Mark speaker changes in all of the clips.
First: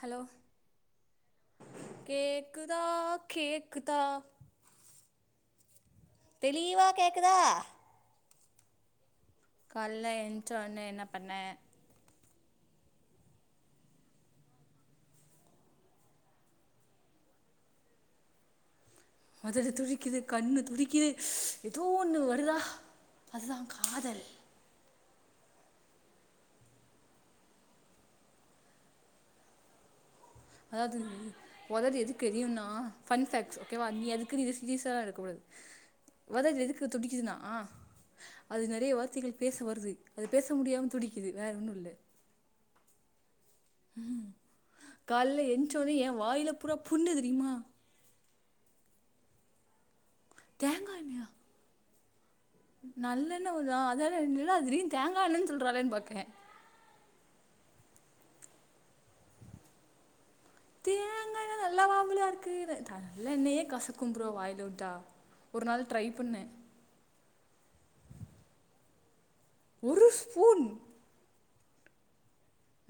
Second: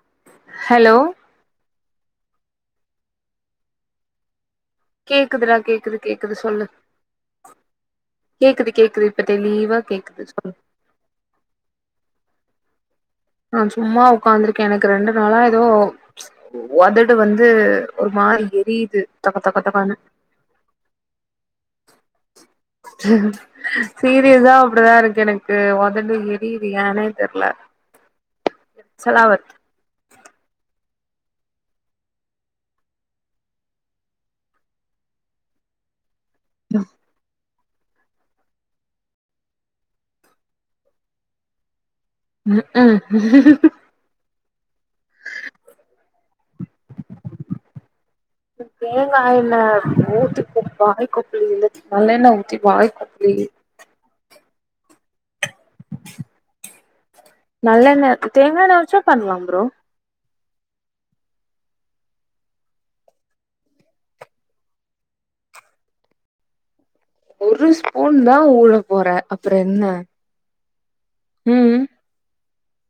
Speaker 1: Hello
Speaker 2: hello
Speaker 1: கேக்குதா கேக்குதா
Speaker 2: கேக்குதுடா கேக்குது கேக்குது சொல்லு
Speaker 1: தெளிவா கேக்குதா
Speaker 2: கேக்குது கேக்குது இப்ப தெளிவா
Speaker 1: கால்ல
Speaker 2: கேக்குது
Speaker 1: எந்ச்ச
Speaker 2: சொல்லு
Speaker 1: ஒட்னே என்ன பண்ண
Speaker 2: நா சும்மா உக்காந்துருக்கே எனக்கு ரெண்டு நாளா எதோ ஒதடு வந்து ஒரு மாரி எரிது
Speaker 1: ஒதடு துடிக்குது கண்ணு துடிக்குது எதோ ஒண்ணு வருதா அதுதா காதல்
Speaker 2: சீரியஸா அப்டிதா இருக்கு எனக்கு ஒதடு எரிது ஏனே தெர்ல சலாவத்
Speaker 1: அதாவது ஒதடு எதுக்கு எரியும்னா பன் பேக்ட்ஸ் ஓகேவா நீ அதுக்குன்னு எது சீரிசாலா இருக்கக்கூடாது ஒதடு எதுக்கு துடிக்குதுனா அது நெறைய வார்த்தைகள் பேச வருது அது பேச முடியாம துடிக்குது வேற ஒன்னு இல்ல
Speaker 2: ம் கும்
Speaker 1: காலேல எந்ச்சவுனே ஏ வாயில பூரா புண்ணு தெரியுமா
Speaker 2: தேங்கா எண்ண ஊத்தி கொப்
Speaker 1: தேங்கா
Speaker 2: வாய்
Speaker 1: எண்ணெயா
Speaker 2: கொப்புளில நல்லெண்ண ஊத்தி வாய் கொப்புளி
Speaker 1: உப்புதா அதாடா என்னடா திடீர்னு தேங்கா எண்ணன் சொல்றாலேன் பாக்கே
Speaker 2: நல்லெண்ண தேங்கா எண்ண வச்சே பண்லா ப்ரோ
Speaker 1: தேங்கா எண்ண நல்லாவாபுல இருக்கு நல்ல எண்ணயே கசக்கு ப்ரோ வாய்ல உட்டா ஒரு நாள் ட்ரை பண்ணு
Speaker 2: ஒரு ஸ்பூன் தா ஊல போறே அப்
Speaker 1: ஒரு ஸ்பூன்
Speaker 2: ம்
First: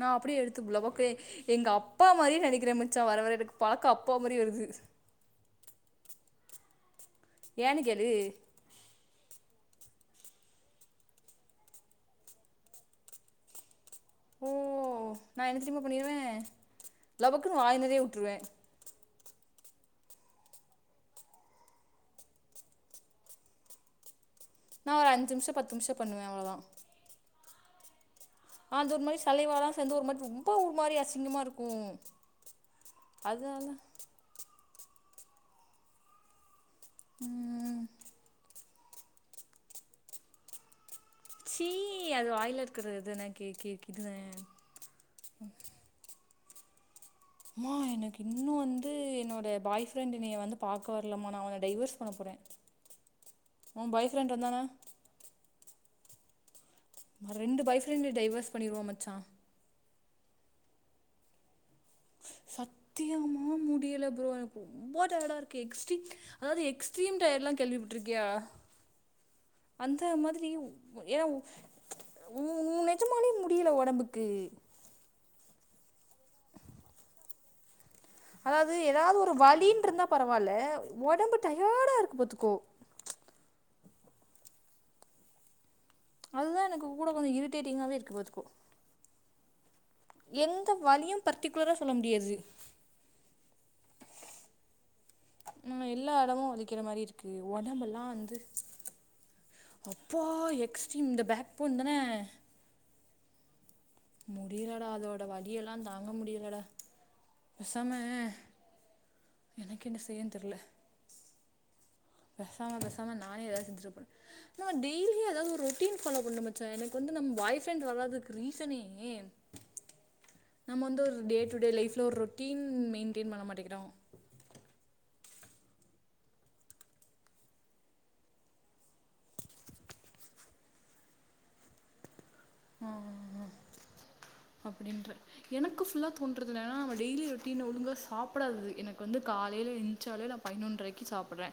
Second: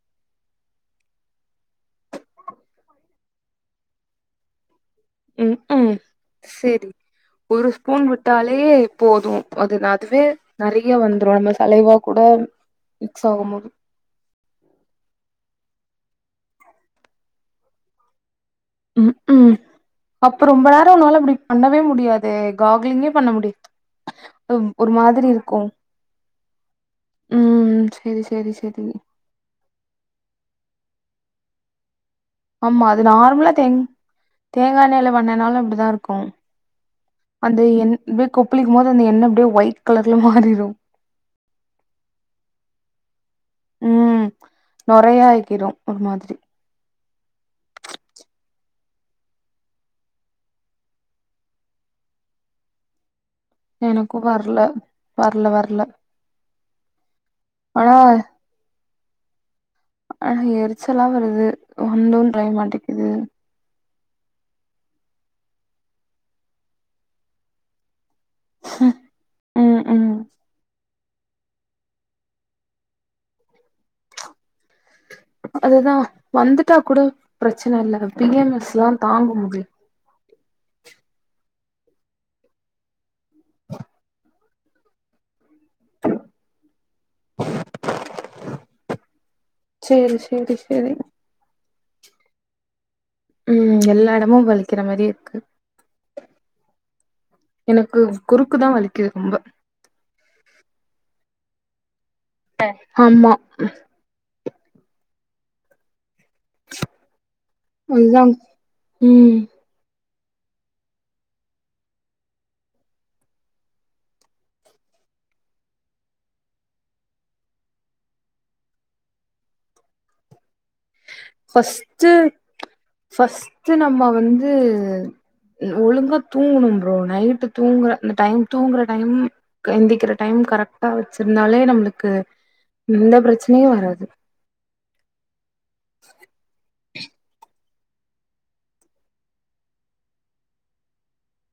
Speaker 1: நா அப்படியே எடுத்து புள் லவக்கே எங்க அப்பா மாறின் நெனக்கிற மச்சா வர வர எனக்கு பாக்க அப்பா மாரி வருது
Speaker 2: ம்கும் செரி ஒரு
Speaker 1: ஏன்னு
Speaker 2: ஸ்பூன்
Speaker 1: கேளு
Speaker 2: விட்டாலே போது அது அதுவே நெறைய வந்துரு நம்ம சலய்வா கூட மிக்ஸ் ஆகும் போது
Speaker 1: ஓ நா என்னத்ததெமா பண்ணிடுவே லவக்குனு வாய் நெறைய உட்ருவே
Speaker 2: ம்க்ம் அப்போ ரொம்ப பேரோ உன்னால அப்டி பண்ணவே முடியாதே காக்லிங்கே பண்ண முடியாத்
Speaker 1: நா ஒரு அஞ்சி நிம்ஷோ பத்து நிம்ஷோ பண்ணுவே அவ்ளோதா
Speaker 2: ம் செரி செரி
Speaker 1: அந்த ஒரு மாரி சலய்வாலா சேந்து ஒரு மாரி ரொம்போ மாரி அசிங்கமா இருக்கு
Speaker 2: ஆமா அது நார்மலா
Speaker 1: அதனால
Speaker 2: தேங் தேங்காஎண்ணெய்ல பண்ணினால அப்டிதா இருக்கு அந்த
Speaker 1: ம்
Speaker 2: எண் ப்பே கொப்பளிக்கும் போது அந்த எண்ணெ அப்டியே ஒயிட் கலர்ல மாறிரு
Speaker 1: சீ அது வாயில இருக்குறது நா கே கேக்கிதுன
Speaker 2: ம் நொறையா ஆக்கிரு ஒரு மாதிரி
Speaker 1: மா எனக்கின்னு வந்து என்னோட பாய் ஃப்ரெண்டு எனைய வந்து பாக்க வரலமா நா அவன டைவர்ஸ் பண்ண போறே உ பாய் ஃப்ரெண்ட் வந்தானா
Speaker 2: வர்ல வர்ல
Speaker 1: [unintelligible] ரெண்டு பாய் ஃப்ரெண்டு டைவஸ் பண்ணிருவோ மச்சா
Speaker 2: ஆனா எரிச்சலா வருது வந்து தொலய மாட்டிக்கிது
Speaker 1: ம் முடியல ப்ரோ எனக்கு ரொம்ப டயடா இருக்கு எக்ஸ்ட்ரீம் அதாவது எக்ஸ்ட்ரீம் டய்ட்லா கேள்வி ப ட்ருக்கியா
Speaker 2: ம்
Speaker 1: அந்த
Speaker 2: ம்
Speaker 1: மாதிரி ஏனா உ உ நெஜமாலே முடியில ஒடம்புக்கு
Speaker 2: அதுதா வந்துட்டா கூட ப்ரெச்சன இல்ல பி எம்
Speaker 1: அதாவது
Speaker 2: எஸ்லா
Speaker 1: எதாவ்து
Speaker 2: தாங்க
Speaker 1: ஒரு
Speaker 2: முடியு
Speaker 1: வலின்ருந்தா பரவால்ல ஒடம்பு டயடா இருக்கு பாத்துக்கோ அதுதா எனக்கு கூட கொஞ்சோ இரிட்டேட்டிங்காகவே இருக்கு பாத்துக்கோ
Speaker 2: சேரி சேரி
Speaker 1: எந்த
Speaker 2: சேரி
Speaker 1: வலியூ பர்டிகுலரா சொல்ல முடியாது
Speaker 2: ம் எல்லா எடமு வலிக்கிற மாரி இருக்கு
Speaker 1: ம் எல்லா எடமு வலிக்கிற மாரி இருக்கு ஒடம்பெல்லா வந்து
Speaker 2: கிது ரொம்ப
Speaker 1: அப்பா எக்ஸ்ட்ரீம் இந்த பேக் போன் தான
Speaker 2: ஆமா
Speaker 1: முடியலட அதோட வலியெல்லாம் தாங்க முடிய டயடா பெசாம
Speaker 2: அதுதா ம்
Speaker 1: எனக்கென்ன செய்யன் தெர்ல பெசாம பெசாம நானே எதாவ்து செஞ்சுறப்போற நா டெய்லியி எதாவ்து ஒரு ரொட்டீன் ஃபாலோ பண்ணு மச்சா எனக்கு வந்து நம் பாய் ஃப்ரெண்ட் வராதுக்கு ரீசனே நம்ம வந்து ஒரு டே டு டே லைஃப்ல
Speaker 2: ஃபஸ்ட்டு
Speaker 1: ஒரு ரொட்டீன் மெயின்டெயின் பண்ண
Speaker 2: ஃபஸ்ட்டு
Speaker 1: மாட்டேங்கிறோம்
Speaker 2: நம்ம வந்து ஒழுங்கா தூங்கணும் ப்ரோ நைட்டு தூங்குற இந்த டைம் தூங்குற டைம் எந்திக்கிற டைம் கரெக்டா வெச்சிருந்தாலே நம்ளுக்கு எந்த ப்ரச்சனயு வராது
Speaker 1: அப்படின்ற எனக்கு ஃபுல்லா தோன்றது என்னனா நம டெய்லி ரொ ட்டின்னு ஒழுங்கா சாப்பிடாதது எனக்கு வந்து காலையில எந்ச்சாலே நா பய்னொன்ரைக்கு சாப்பிறே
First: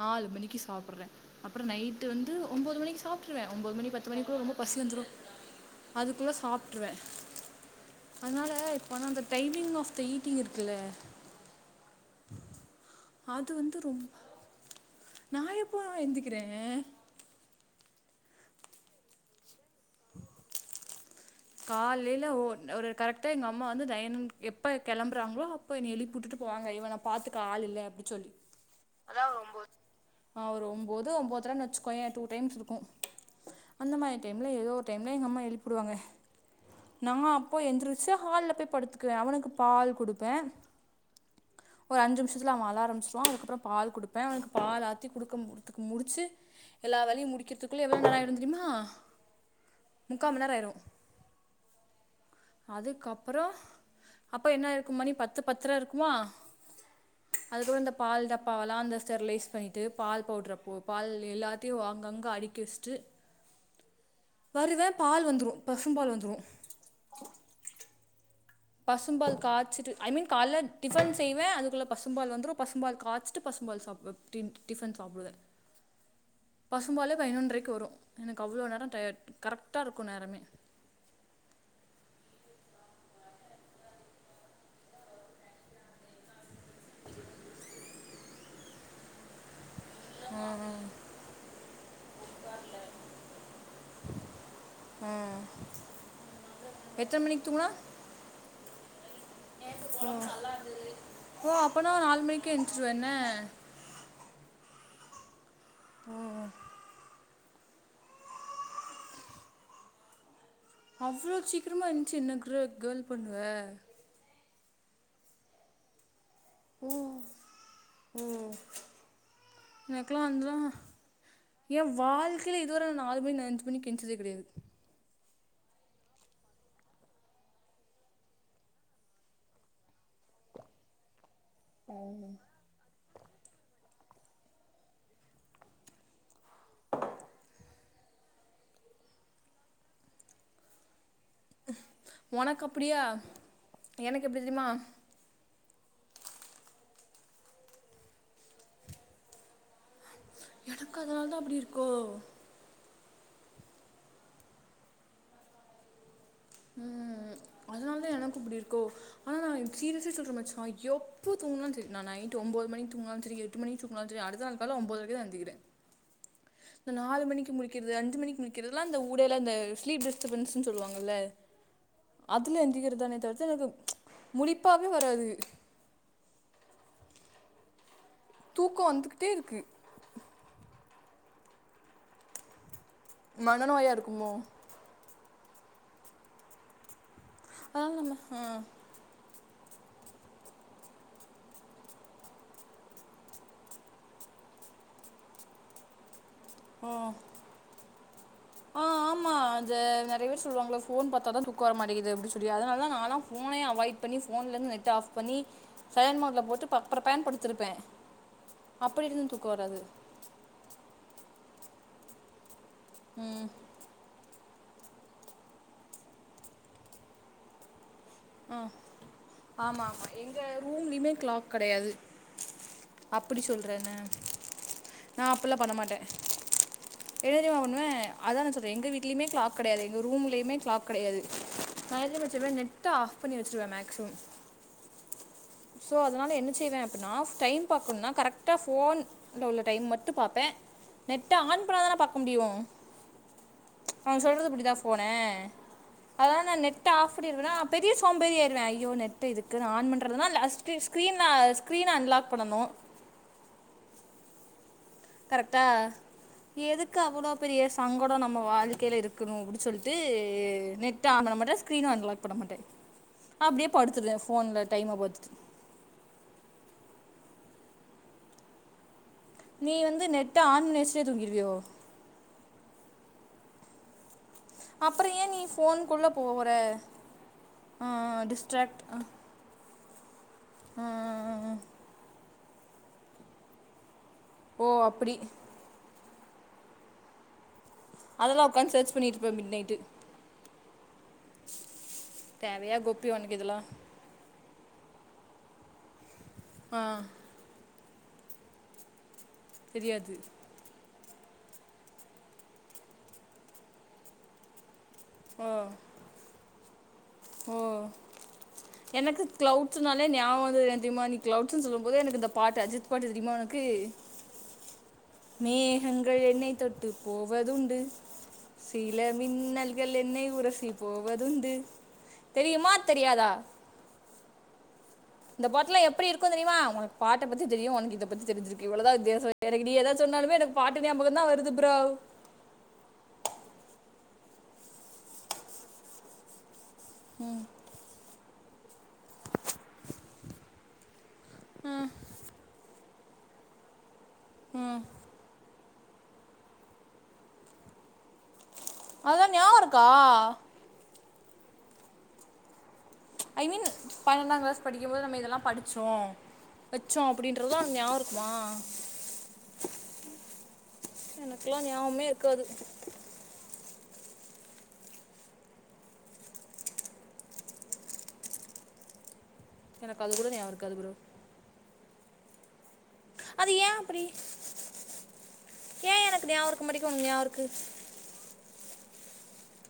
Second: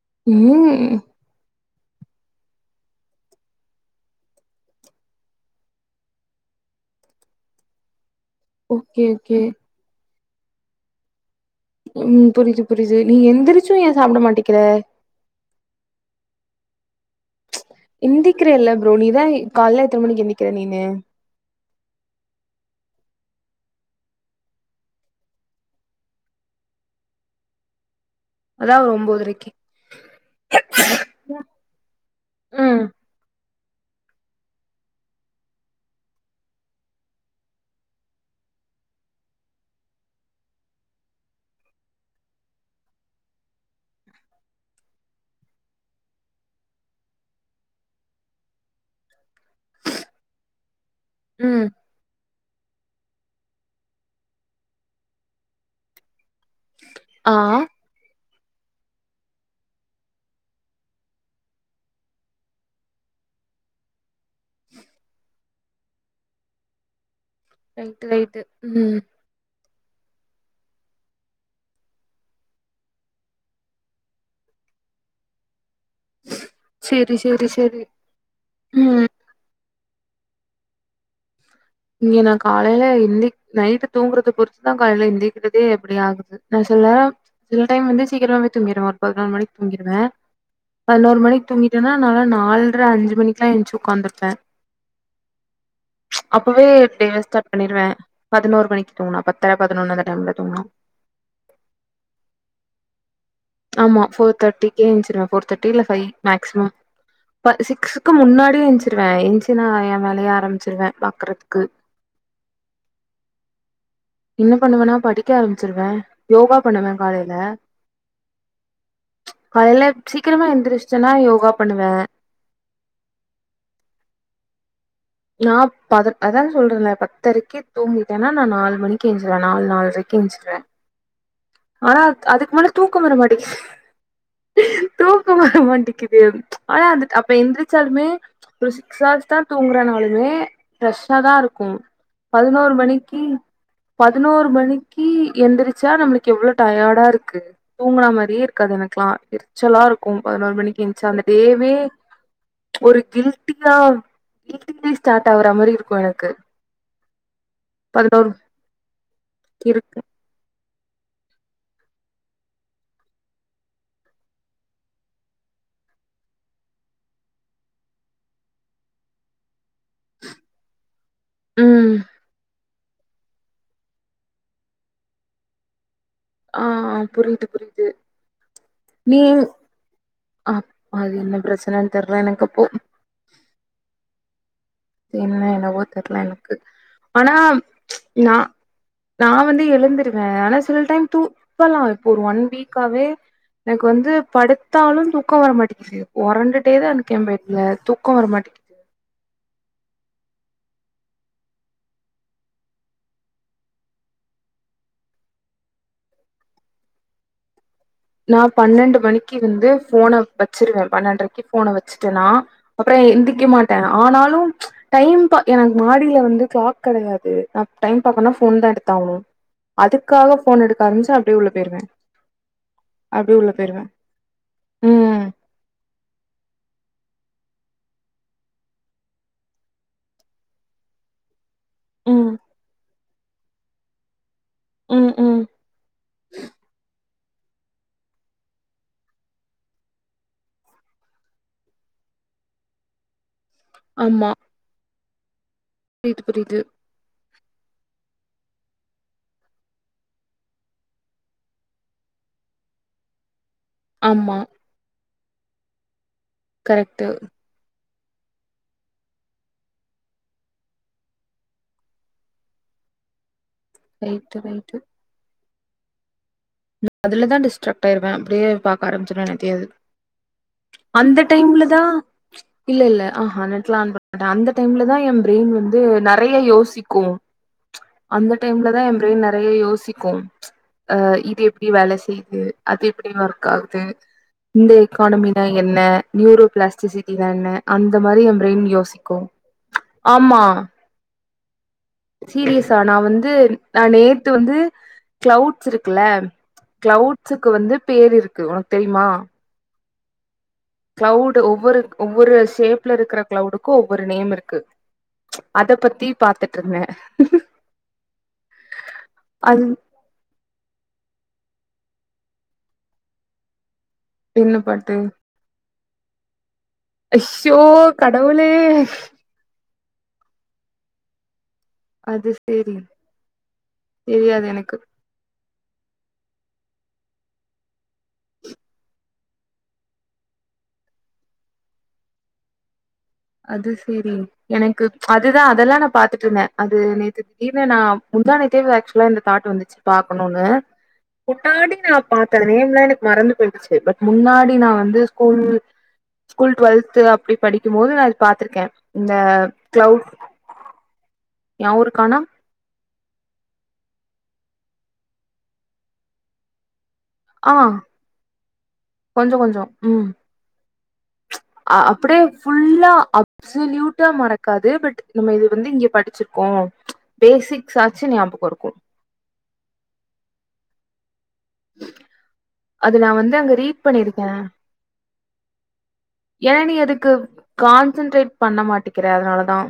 Speaker 1: நாலு மணிக்கு
Speaker 2: ம்
Speaker 1: சாப்பிற்றே அப்புறோ நைட்டு வந்து உம்போது மணிக்கு சாப்ட்ருவே உம்போது மணி பத்து மணிக்குள்ள ரொம்ப பசி வந்துரு அதுக்குள்ள சாப்ட்ருவே அதனால
Speaker 2: ஓகே
Speaker 1: இப்போலா அந்த
Speaker 2: okay
Speaker 1: timing of the eating இருக்குல்ல
Speaker 2: ம் புரியிது புரியிது நீ எந்திரிச்சு ஏ சாப்ட மாட்டேக்கிற
Speaker 1: நா எப்போ நா எந்திக்கிறே
Speaker 2: எந்திக்கிறேல்ல ப்ரோ நீதா கால்ல எத்தன மணிக்கி எந்திக்கிற நீனு
Speaker 1: காலேல ஓ ஒரு கரெக்ட்டா எங்க அம்மா வந்து நயன் எப்ப கெளம்புறாங்களோ அப் ப என்ன எழுப்பி விட்டுட்டு போவாங்க இவன பாத்துக்க ஆள் இல்ல அப்டி சொல்லி
Speaker 2: அதா ஒரு ஒம்போதரைக்கி
Speaker 1: ஆ ஒரு ஒம்போது ஒம்போதரனு வச்சுக்கோயே டூ டைம்ஸ் இருக்கு
Speaker 2: ம்.
Speaker 1: அந்த மாரி டைம்ல ஏதோ ஒரு டைம்ல எங்க அம்மா எழுப்பிடுவாங்க நா அப்போ எந்திருச்சி ஹால்ல போய் படுத்துக்குவே அவனுக்கு பால் குடுப்பே ஒரு அஞ்சி நிமிசத்துல அவே அழ ஆரம்பிச்சிருவா அதுக்கப்பறோ பால் குடுப்பே அவனுக்கு பால் ஆத்தி குடுக்க முடிச்சி எல்லா வேலையு முடிக்கிறதுக்குள்ள எவ்ள நேரோ ஆயிடு தெரியுமா முக்கா மண் நேரோ ஆயிரு
Speaker 2: ம்
Speaker 1: அதுக்கப்பறோ அப்ப என்ன இருக்கு மணி பத்து பத்தர இருக்குமா
Speaker 2: ஆ.
Speaker 1: அதுக்கூட இந்த பால் டப்பாவெல்லா அந்த ஸ்டெர்லைஸ் பண்ணிட்டு பால் பவுட்ரப்போ பால் எல்லாத்தையு அங்கங்க அடிக்க வச்ட்டு வருவே பால் வந்துரு பசும் பால் வந்துரு
Speaker 2: டென்த்து லேட்டு
Speaker 1: பசும்பால் காச்சிட்டு ஐ மீன் கால்ல டிஃபன் செய்வே அதுக்குள்ள பசும்பால் வந்துரு பசும்பால் காச்சிட்டு பசும்பால் சாப்டுவே டின் டிஃபன் சாப்டுவே பசும்பாலே
Speaker 2: சரி, சரி,
Speaker 1: பதினொன்றரைக்கு
Speaker 2: சரி.
Speaker 1: வரு எனக்கு அவ்ளோ நேரோ
Speaker 2: ம்.
Speaker 1: டயர்ட் கரெக்டா இருக்கு நேரமே
Speaker 2: இங்க நா காலேல எந்திக் நைட்டு தூங்குறத பொறுத்துதா காலேல எந்திக்கிறதே அப்டி ஆகுது நா சில நேரம் சில டைம் வந்து சீக்கிரமே தூங்கிருவே ஒரு பதினோரு மணிக்கி தூங்கிருவே
Speaker 1: ம் ம்
Speaker 2: பதினோரு மணிக்கி தூங்கிட்டேன்னா நாலா நால்ற அஞ்சி மணிக்குல்லா எந்திச்சி உக்காந்துருப்பே
Speaker 1: ம்
Speaker 2: அப்பவே டேவ
Speaker 1: எத்தன மணிக்கு
Speaker 2: ஸ்டார்ட்
Speaker 1: தூங்குனா
Speaker 2: பண்ணிருவே பதினோரு மணிக்கு தூங்குனா பத்தரை பதினொன்னு அந்த டைம்ல தூங்குனா
Speaker 1: ஓ அப்பன்னா நாலு மணிக்கே எந்திச்சிருவ என்ன
Speaker 2: ஆமா ஃபோர் தேர்ட்டிக்கே எந்திச்சிருவே ஃபோர் தேர்ட்டி இல்ல ஃபைவ்
Speaker 1: ஓ
Speaker 2: மேக்சிமம் அப்ப சிக்ஸுக்கு முன்னாடியே எஞ்சிருவே எஞ்ச்சி நா ஏ வேலைய ஆரம்
Speaker 1: அவ்ளோ சீக்கரமா எந்திச்சி என்ன க கேர்ள் பண்ணுவ
Speaker 2: என்ன பண்ணுவேன்னா படிக்க ஆரம்பிச்சிருவே யோகா பண்ணுவே காலேல
Speaker 1: ஓ
Speaker 2: காலேல
Speaker 1: எனக்கெல்லாம்
Speaker 2: சீக்கிரமா எந்திரிச்சிட்டேன்னா யோகா பண்ணுவே
Speaker 1: இல்ல இதுவர நா ஆறு மணி அஞ்சி மணிக்கி நா எந்திச்சதே கெடையாது
Speaker 2: நா பத அதா சொல்றேல்ல பத்தரைக்கி தூங்கிட்டேன்னா நா நாலு மணிக்கி எஞ்சிருவே நாலு நாலுரைக்கு எஞ்சிருவே ஆனா அதுக்கு மேல தூக்கம் வர மாட்டேக்கி தூக்கம் வர மாட்டிக்கிது ஆனா அது அப்ப எந்திரிச்சாலுமே ஒரு சிக்ஸ் அவர்ஷ்தா தூங்குறனாலுமே ஃப்ரெஷ்ஷாதா இருக் கு
Speaker 1: உனக்கு
Speaker 2: பதினோரு
Speaker 1: அப்படியா
Speaker 2: மணிக்கி
Speaker 1: எனக்கு எப்படி
Speaker 2: பதினோரு
Speaker 1: தெரியுமா
Speaker 2: மணிக்கி எந்திரிச் சா நம்மளுக்கு எவ்ளோ டயர்டா இருக்கு தூங்குன மாரியே இருக்காது எனக்குல்லா எரிச் சலா இருக்கு பதினோரு மணிக்கு
Speaker 1: எனக்கு
Speaker 2: ஏந்திச்சா அந்த
Speaker 1: அதனால தான் அப்படி
Speaker 2: டேவே
Speaker 1: இருக்கோ
Speaker 2: ஒரு கில்ட்டிங்கா கில்ட்டிலயே ஸ்டார்ட் ஆகுற மாரி இருக்கு எனக்கு
Speaker 1: ம் அதனாலதா எனக்கு இப்டி இருக்கோ ஆனா நா
Speaker 2: இருக்கு.
Speaker 1: சீரியஸா சொல்றே மச்சா எப் ப தூங்குனாலு சரி நா நைட்டு ஒம்போது மணிக்கு தூங்குனாலு சரி எட்டு மணிக்கு தூங்குனாலு சரி அடுத்த நாள் கால்ல ஒம்போதரைக்குதா எந்திக்குறே இந்த நாலு மணிக்கு முழிக்கிறது அஞ்சு மணிக்கு முழிக்கிறதுலா அந்த ஊடைல அந்த ஸ்லீப்லெஸ் டிஸ்டபன்ஸ்ன்னு சொல்லுவாங்கல்ல
Speaker 2: ம்.
Speaker 1: அதுல எந்திக்கதானே தவிர்த்து எனக்கு முழிப்பாவே வராது
Speaker 2: ஆ புரியுது புரியுது
Speaker 1: தூக்கோ வந்துகிட்டே இருக்கு
Speaker 2: ஆ அது என்ன பிரச்சனைன் தெர்ல எனக்கப்போ
Speaker 1: மனநோயா இருக்குமோ
Speaker 2: என்ன என்னவோ தெர்ல எனக்கு ஆனா
Speaker 1: ஆன்ன ஹா
Speaker 2: நா வந்து எழுந்தருவே ஆனா சில டைம் தூப்பல்லா இருக்கு ஒரு ஒன் வீக்காவே எனக்கு வந்து படுத்தாலு தூக்கோ வர மாட்டேங்கிது ஒறண்டு ட்டே தா
Speaker 1: ஆ
Speaker 2: இருக்கே பெட்ல தூக்கோ வர மாட்டேங்குது
Speaker 1: ஆ ஆமா அது நிறைய பேர் சொல்லுவாங்கள்ள போன் பாத்தா தா தூக்க வர மாட்டேங்குது அப்டி சொல்லி அதனால தா நால்லா போனே அவாய்ட் பண்ணி போன்ல இருந்து நெட் ஆஃப் பண்ணி சைலன்ட் மோட்ல போட்டு பப்பரப்பேன்னு படுத்திருப்பே
Speaker 2: நா பன்னெண்டு
Speaker 1: அப்படி இருந்து
Speaker 2: மணிக்கு
Speaker 1: தூக்க
Speaker 2: வந்து
Speaker 1: வராது
Speaker 2: போன வச்சிருவே பன்னெண்டரைக்கு போனை வச்சுட்டேன்னா அப்பறோ எந்திக்க
Speaker 1: ம்
Speaker 2: மாட்டே ஆனாலு டைம் எனக்கு மாடியில வந்து கிளாக் கிடையாது டைம் பாக்கனா
Speaker 1: ஆ
Speaker 2: போன் தா எடுத்த ஆணும்
Speaker 1: ஆமா ஆமா
Speaker 2: அதுக்காக
Speaker 1: எங்க
Speaker 2: போன் எடுக்க
Speaker 1: ரூம்லயுமே
Speaker 2: ஆரம்பிச்சு அப்டியே உள்ள போயிருவே
Speaker 1: அப்டி சொல்றே என்ன நா
Speaker 2: ம்.
Speaker 1: அப்டில்லா பண்ண மாட்டே என்ன தெரியுமா பண்ணுவே அதா நா சொல்றே எங்க வீட்லயுமே க்ளாக் கெடையாது எங்க ரூம்லயுமே கிளாக் கெடையாது நா என்ன பண்ணி
Speaker 2: ம்.
Speaker 1: வச்சுருவே நெட்ட ஆஃப் பண்ணி வச்சிருவே மேக்சிமம்
Speaker 2: ம். ம்.
Speaker 1: சோ அதனால என்ன செய்வே அப்டின்னா டைம் பாக்கணும்னா கரெக்டா போன் ல உள்ள டைம் மட்டு பாப்பே நெட்ட ஆன் பண்ணாதான பாக்க முடியு அவங்
Speaker 2: ஆமா.
Speaker 1: சொல்றது புரிதா ஃபோனு
Speaker 2: புரியுது,
Speaker 1: அதனால நா
Speaker 2: புரியுது.
Speaker 1: நெட்ட ஆஃப் பண்ணிருவன்னா பெரிய சோம்பேறி ஆயிடுவே ஐயோ நெட்டு இதுக்கு நான் ஆ பண்ணுறதுன்னா லாஸ்ட்டு ஸ்கரீன்ல ஸ்க்ரின அன்லாக் பண்ணணு
Speaker 2: ஆமா
Speaker 1: கரெக்டா எதுக்கு
Speaker 2: கரெக்ட்டு.
Speaker 1: அவ்ளோ பெரிய சங்கடோ வாழ்க்கையில இருக்கணு அப்டின்னு சொல்லிட்டு நெட் ஆன் பண்ண மாட்டே ஸ்கிரீனு அன்லாக் பண்ண மாட்டே அப்டியே படுத்துருவே
Speaker 2: ரைட்டு,
Speaker 1: போன்ல
Speaker 2: ரைட்.
Speaker 1: டைம பாத்துட்டு
Speaker 2: அதுல தா டிஸ்டர்ப் ஆயிருவே அப்டியே பாக்க ஆரம்பச்சுருவேன்ன தே
Speaker 1: நீ வந்து நெட்டை ஆன் பண்ணி வச்சுட்டே
Speaker 2: அந்த
Speaker 1: தூங்கிடுவியோ
Speaker 2: டைம்ல தா இல்ல இல்ல ஆ நா நெட்லா ஆன் பண்ணமாட்டே அந்த அந்த டைம்ல தா
Speaker 1: அப்புறோ
Speaker 2: எ
Speaker 1: ஏ நீ
Speaker 2: ப்ரைன் வந்து
Speaker 1: ஃபோனுக்குள்ள
Speaker 2: நிறைய
Speaker 1: போற
Speaker 2: யோசிக்கு
Speaker 1: ஆ
Speaker 2: அந்த டைம்ல
Speaker 1: டிஸ்ட்ராக்ட்
Speaker 2: தா ஏ
Speaker 1: ஆ
Speaker 2: ப்ரைன் நிறைய யோசிக்கு ஹ இது
Speaker 1: ஆ
Speaker 2: எப்டி வேலை செய் து அது எப்டி ஒர்க் ஆகுது
Speaker 1: ஓ
Speaker 2: இந்த
Speaker 1: அப்டி
Speaker 2: எக்கானமி தா என்ன நியூரோ பிளாஸ்டி சிட்டினா என்ன அந்த மாரி ஏ
Speaker 1: அதெல்லா
Speaker 2: ப்ரெயின்
Speaker 1: உக்காந்து சர்ச்
Speaker 2: யோசிக்கு
Speaker 1: பண்ணிட்ருப்ப மிட் நைட்டு
Speaker 2: ஆமா
Speaker 1: தேவையா
Speaker 2: சீரியஸா நா
Speaker 1: கோபி
Speaker 2: வந்து
Speaker 1: ஒனக்கு இதெல்லா
Speaker 2: நா நேத்து வந்து க்ளவுட்ஸ் இருக்குல
Speaker 1: ஆ
Speaker 2: க்ளவுட்ஸுக்கு வந்து பேரு இருக்கு உனக்கு தெரியுமா
Speaker 1: தெரியாது
Speaker 2: க்ளவுடு் ஒவ்வொரு ஒவ்வொரு ஷேப்ல இருக்கிற க்ளவுடுக்கு ஒவ்வொரு நேம் இருக்கு
Speaker 1: ஓ
Speaker 2: அத பத்தி பாத்துட்டு இருந்தே
Speaker 1: ஓ
Speaker 2: அது
Speaker 1: தா ஞாபோ வந்தது என்ன தெரியுமா நீ கிளவுட்ஸ்ன்னு சொல்லும் போதே எனக்கு இந்த பாட்டு அஜித் பாட்டு தெரியுமா உனக்கு
Speaker 2: என்ன பாட்டு
Speaker 1: மேகங்கள் என்னை தொட்டு
Speaker 2: ஐயோ
Speaker 1: போவதுண்டு
Speaker 2: கடவுளே
Speaker 1: சில மின்னல்கள் என்னை உரசி போவதுண்டு
Speaker 2: அது
Speaker 1: தெரியுமா
Speaker 2: சேரி
Speaker 1: தெரியாதா
Speaker 2: தெரியாது எனக்கு
Speaker 1: இந்த பாட்டுலாம் எப்டி இருக்கும்ன்னு தெரியுமா உனக்கு பாட்ட பத்தி தெரியும் உனக்கு இதை பத்தி தெரிஞ்சிருக்கு இவ்ளோதா வித்தியாசம் எனக்கு நீ ஏதா சொன்னாலுமே எனக்கு பாட்டு ஞாபக தான் வருது ப்ரோ
Speaker 2: அது சேரி எனக்கு அதுதான் அதெல்லாம் நான் பாத்துட்டு இருந்தேன் அது நேற்று திடீர்னு நா முந்தா நேத்தே ஆக்சுவலா இந்த தாட்டு் வந்துச்சு பாக்கணும்னு முன்னாடி
Speaker 1: ம்
Speaker 2: பாத்த நேம்லாம் எனக்கு மறந்து போயிடுச்சு பட் முன்னாடி நான்
Speaker 1: ம்
Speaker 2: வந்து ஸ்கூல் ஸ்கூல் டுவெல்த் அப்டி படிக்கும் போது நா பாத்திருக்கேன் இந்த
Speaker 1: அதுதான் ஞாபகம் இருக்கா
Speaker 2: கிளவுட் ய ஊருக்கானோ
Speaker 1: ஐ மீன் பன்னெண்டாம் கிளாஸ் படிக்கும்போது நம்ம இதெல்லாம் படிச்சோம் வச்சோம்
Speaker 2: ஆ
Speaker 1: அப்படின்றதுலாம் ஞாபகம் இருக்குமா
Speaker 2: கொஞ்சம் கொஞ்சம் ம்
Speaker 1: எனக்குலாம்
Speaker 2: அ
Speaker 1: ஞாபகமே
Speaker 2: அப்டியே
Speaker 1: இருக்காது
Speaker 2: ஃபுல்லா அ சுல்யூட்டா மறக்காது பட் நம்ம இது வந்து இங்க படிச்சிருக்கோம் பேசிக்ஸ்ஸாச்சும் ஞாபகம் இருக்கும்
Speaker 1: எனக்கு அது கூட நியாபகம் இருக்காது ப்ரோ
Speaker 2: அது நான் வந்து
Speaker 1: அது
Speaker 2: அங்க
Speaker 1: ஏன்
Speaker 2: ரீட்
Speaker 1: அப்படி
Speaker 2: பண்ணிருக்கேன்
Speaker 1: ஏன் எனக்கு ஞாபகம்
Speaker 2: ஏன்னா
Speaker 1: இருக்க
Speaker 2: நீ
Speaker 1: மாட்டேங்க உனக்கு
Speaker 2: அதுக்கு
Speaker 1: ஞாபகம் இருக்கு
Speaker 2: கான்சன்ட்ரேட் பண்ண மாட்டேக்கிற அதனாலதான்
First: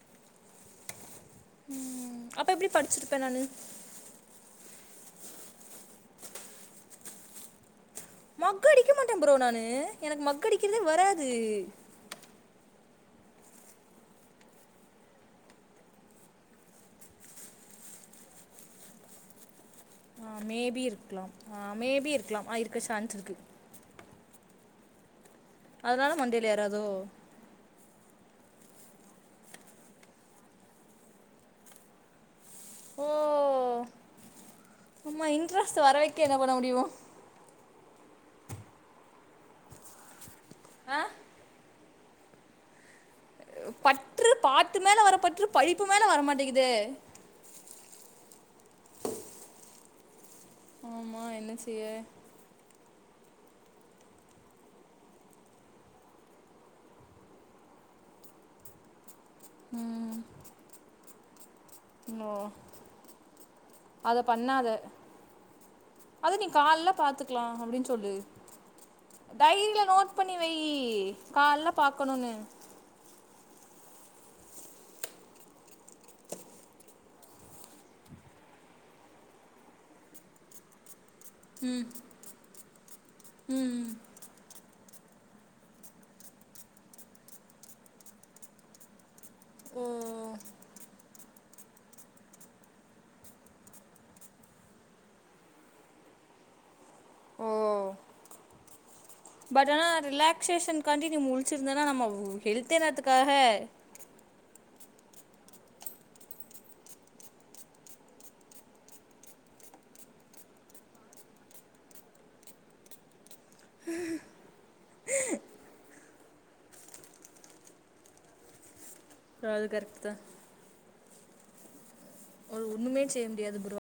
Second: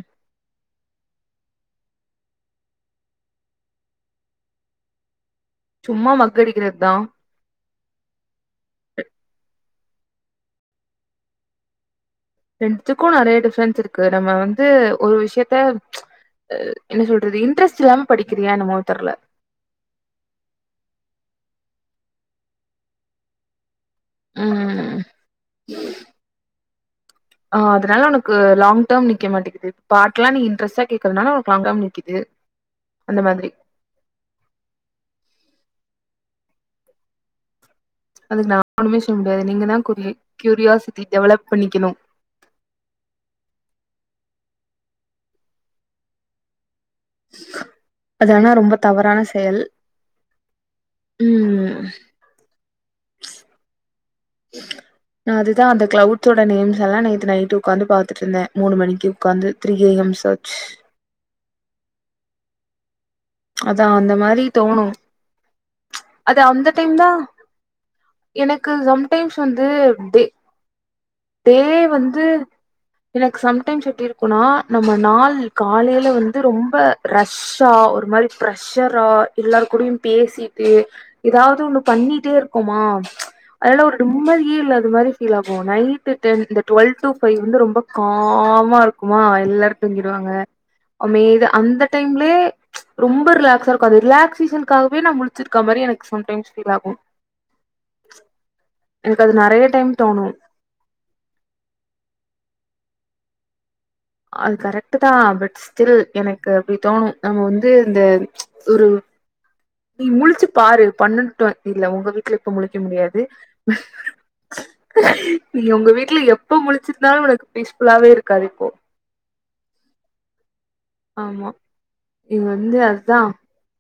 Speaker 1: ம் அப்ப எப்டி படிச்சிருப்பேன் நானு
Speaker 2: சும்மா மக் அடிக்கிறது தான்
Speaker 1: மக்க அடிக்க மாட்டேன் ப்ரோ நானு எனக்கு மக்க அடிக்கிறதே வராது
Speaker 2: ரெண்டுத்துக்கும் நிறைய டிஃப்ரென்ஸ் இருக்கு நம்ம வந்து ஒரு விஷயத்த என்ன சொல்றது இன்ட்ரெஸ்ட் இல்லாம படிக்கிறியா என்னமோ தெர்ல
Speaker 1: ஆ மேபி இருக்கலாம் ஆ மேபி இருக்கலாம் ஆ இருக்க சான்ஸ் இருக்கு
Speaker 2: ம் ம்
Speaker 1: அதனால மண்டைல ஏராதோ
Speaker 2: ஆ அதனால உனக்கு லாங் டேர்ம் நிக்க மாட்டேங்குது பாக்கலாம் நீ இன்டரஸ்டா கேக்குறனால உனக்கு லாங் டேம் நிக்குது
Speaker 1: ஓ
Speaker 2: அந்த மாதிரி
Speaker 1: சும்மா இன்ட்ரெஸ்ட் வரவைக்க என்ன பண்ண முடியும்
Speaker 2: அதுக்கு நான் ஒண்ணுமே சொல்ல முடியாது நீங்க தான் கு
Speaker 1: ஆ
Speaker 2: கியூரியாசிட்டி டெவலப் பண்ணிக்கணும்
Speaker 1: பற்று பாட்டு மேல வர பற்று படிப்பு மேலே வரமாட்டேங்குதே
Speaker 2: அதானா ரொம்ப தவறான செயல்
Speaker 1: ஆமா என்ன
Speaker 2: ம்
Speaker 1: செய்ய
Speaker 2: நான் அதுதான் அந்த கிளவுட்ஸோட நேம்ஸ் எல்லாம் நேத்து நைட் உட்காந்து பாத்துட்டுந்தேன் மூணு மணிக்கு உட்காந்து திரி ஏஎம் சார்
Speaker 1: நோ
Speaker 2: அதான் அந்த மாரி தோணும்
Speaker 1: அது நீ கால்ல பார்த்துக்கலாம் அப்டின்னு சொல்லு
Speaker 2: எனக்கு சம்டைம்ஸ் வந்து
Speaker 1: டைரியில நோட்
Speaker 2: டே
Speaker 1: பண்ணி வய்
Speaker 2: டே
Speaker 1: கால்ல
Speaker 2: வந்து
Speaker 1: பார்க்கணும்னு
Speaker 2: எனக்கு சம்டைம்ஸ் எப்டி இருக்கும்னா நம்ம நாள் காலையில வந்து ரொம்ப ரஷ்ஷா ஒரு மாரி ப்ரெஷரா எல்லார் கூடயும் பேசிட்டு ஏதாவது ஒண்ணு பண்ணிட்டே இரு இருக்கோமா அதனால
Speaker 1: ம்
Speaker 2: ஒரு நிம்மதியே இல்லாத மாரி கீழா போகும் நைட் டென் இந்த டுவெல் டு பைவ் வந்து ரொம்ப காமா இரு இருக்குமா எல்லாரும்
Speaker 1: ஓ
Speaker 2: தூங்கிடுவாங்க அமைதியா அந்த டைம்லயே ரொம்ப ரிலாக்ஸா இருக்கும் அது ரிலாக்ஸ்சேஷன்க்காகவே நான் முளிச்சிருக்க மாரி எனக்கு சம்டைம்ஸ் ஃபீல் ஆகும்
Speaker 1: ஓ
Speaker 2: எனக்கு அது நெறைய
Speaker 1: பட் ஆனா
Speaker 2: டைம் தோணு
Speaker 1: ரிலாக்ஸ்சேஷன் கண்டினியூம் முழச்சிருந்தேன்னா நம்ம ஹெல்த் என்னதுக்காக
Speaker 2: அது கரக்ட்டு தா பட் ஸ்டில் எனக்கு அப்படி தோணு நம்ம வந்து இந்த ஒரு நீ முழுச்சு பாரு பண்ணண்டு டூ இல்ல உங்க வீட்ல இப்ப முழிக்க முடியாது நீ உங்க வீட்ல எப்ப முழிச்சிருந்தாலு உனக்கு பீஸ்ஃபுல்லாவே இருக்காது இப்போ
Speaker 1: அப்பறோ அது கரெக்ட்டு தா
Speaker 2: ஆமா இது
Speaker 1: ஒரு
Speaker 2: வந்து
Speaker 1: ஒண்ணுமே
Speaker 2: அதா
Speaker 1: செய்ய முடியாது ப்ரோ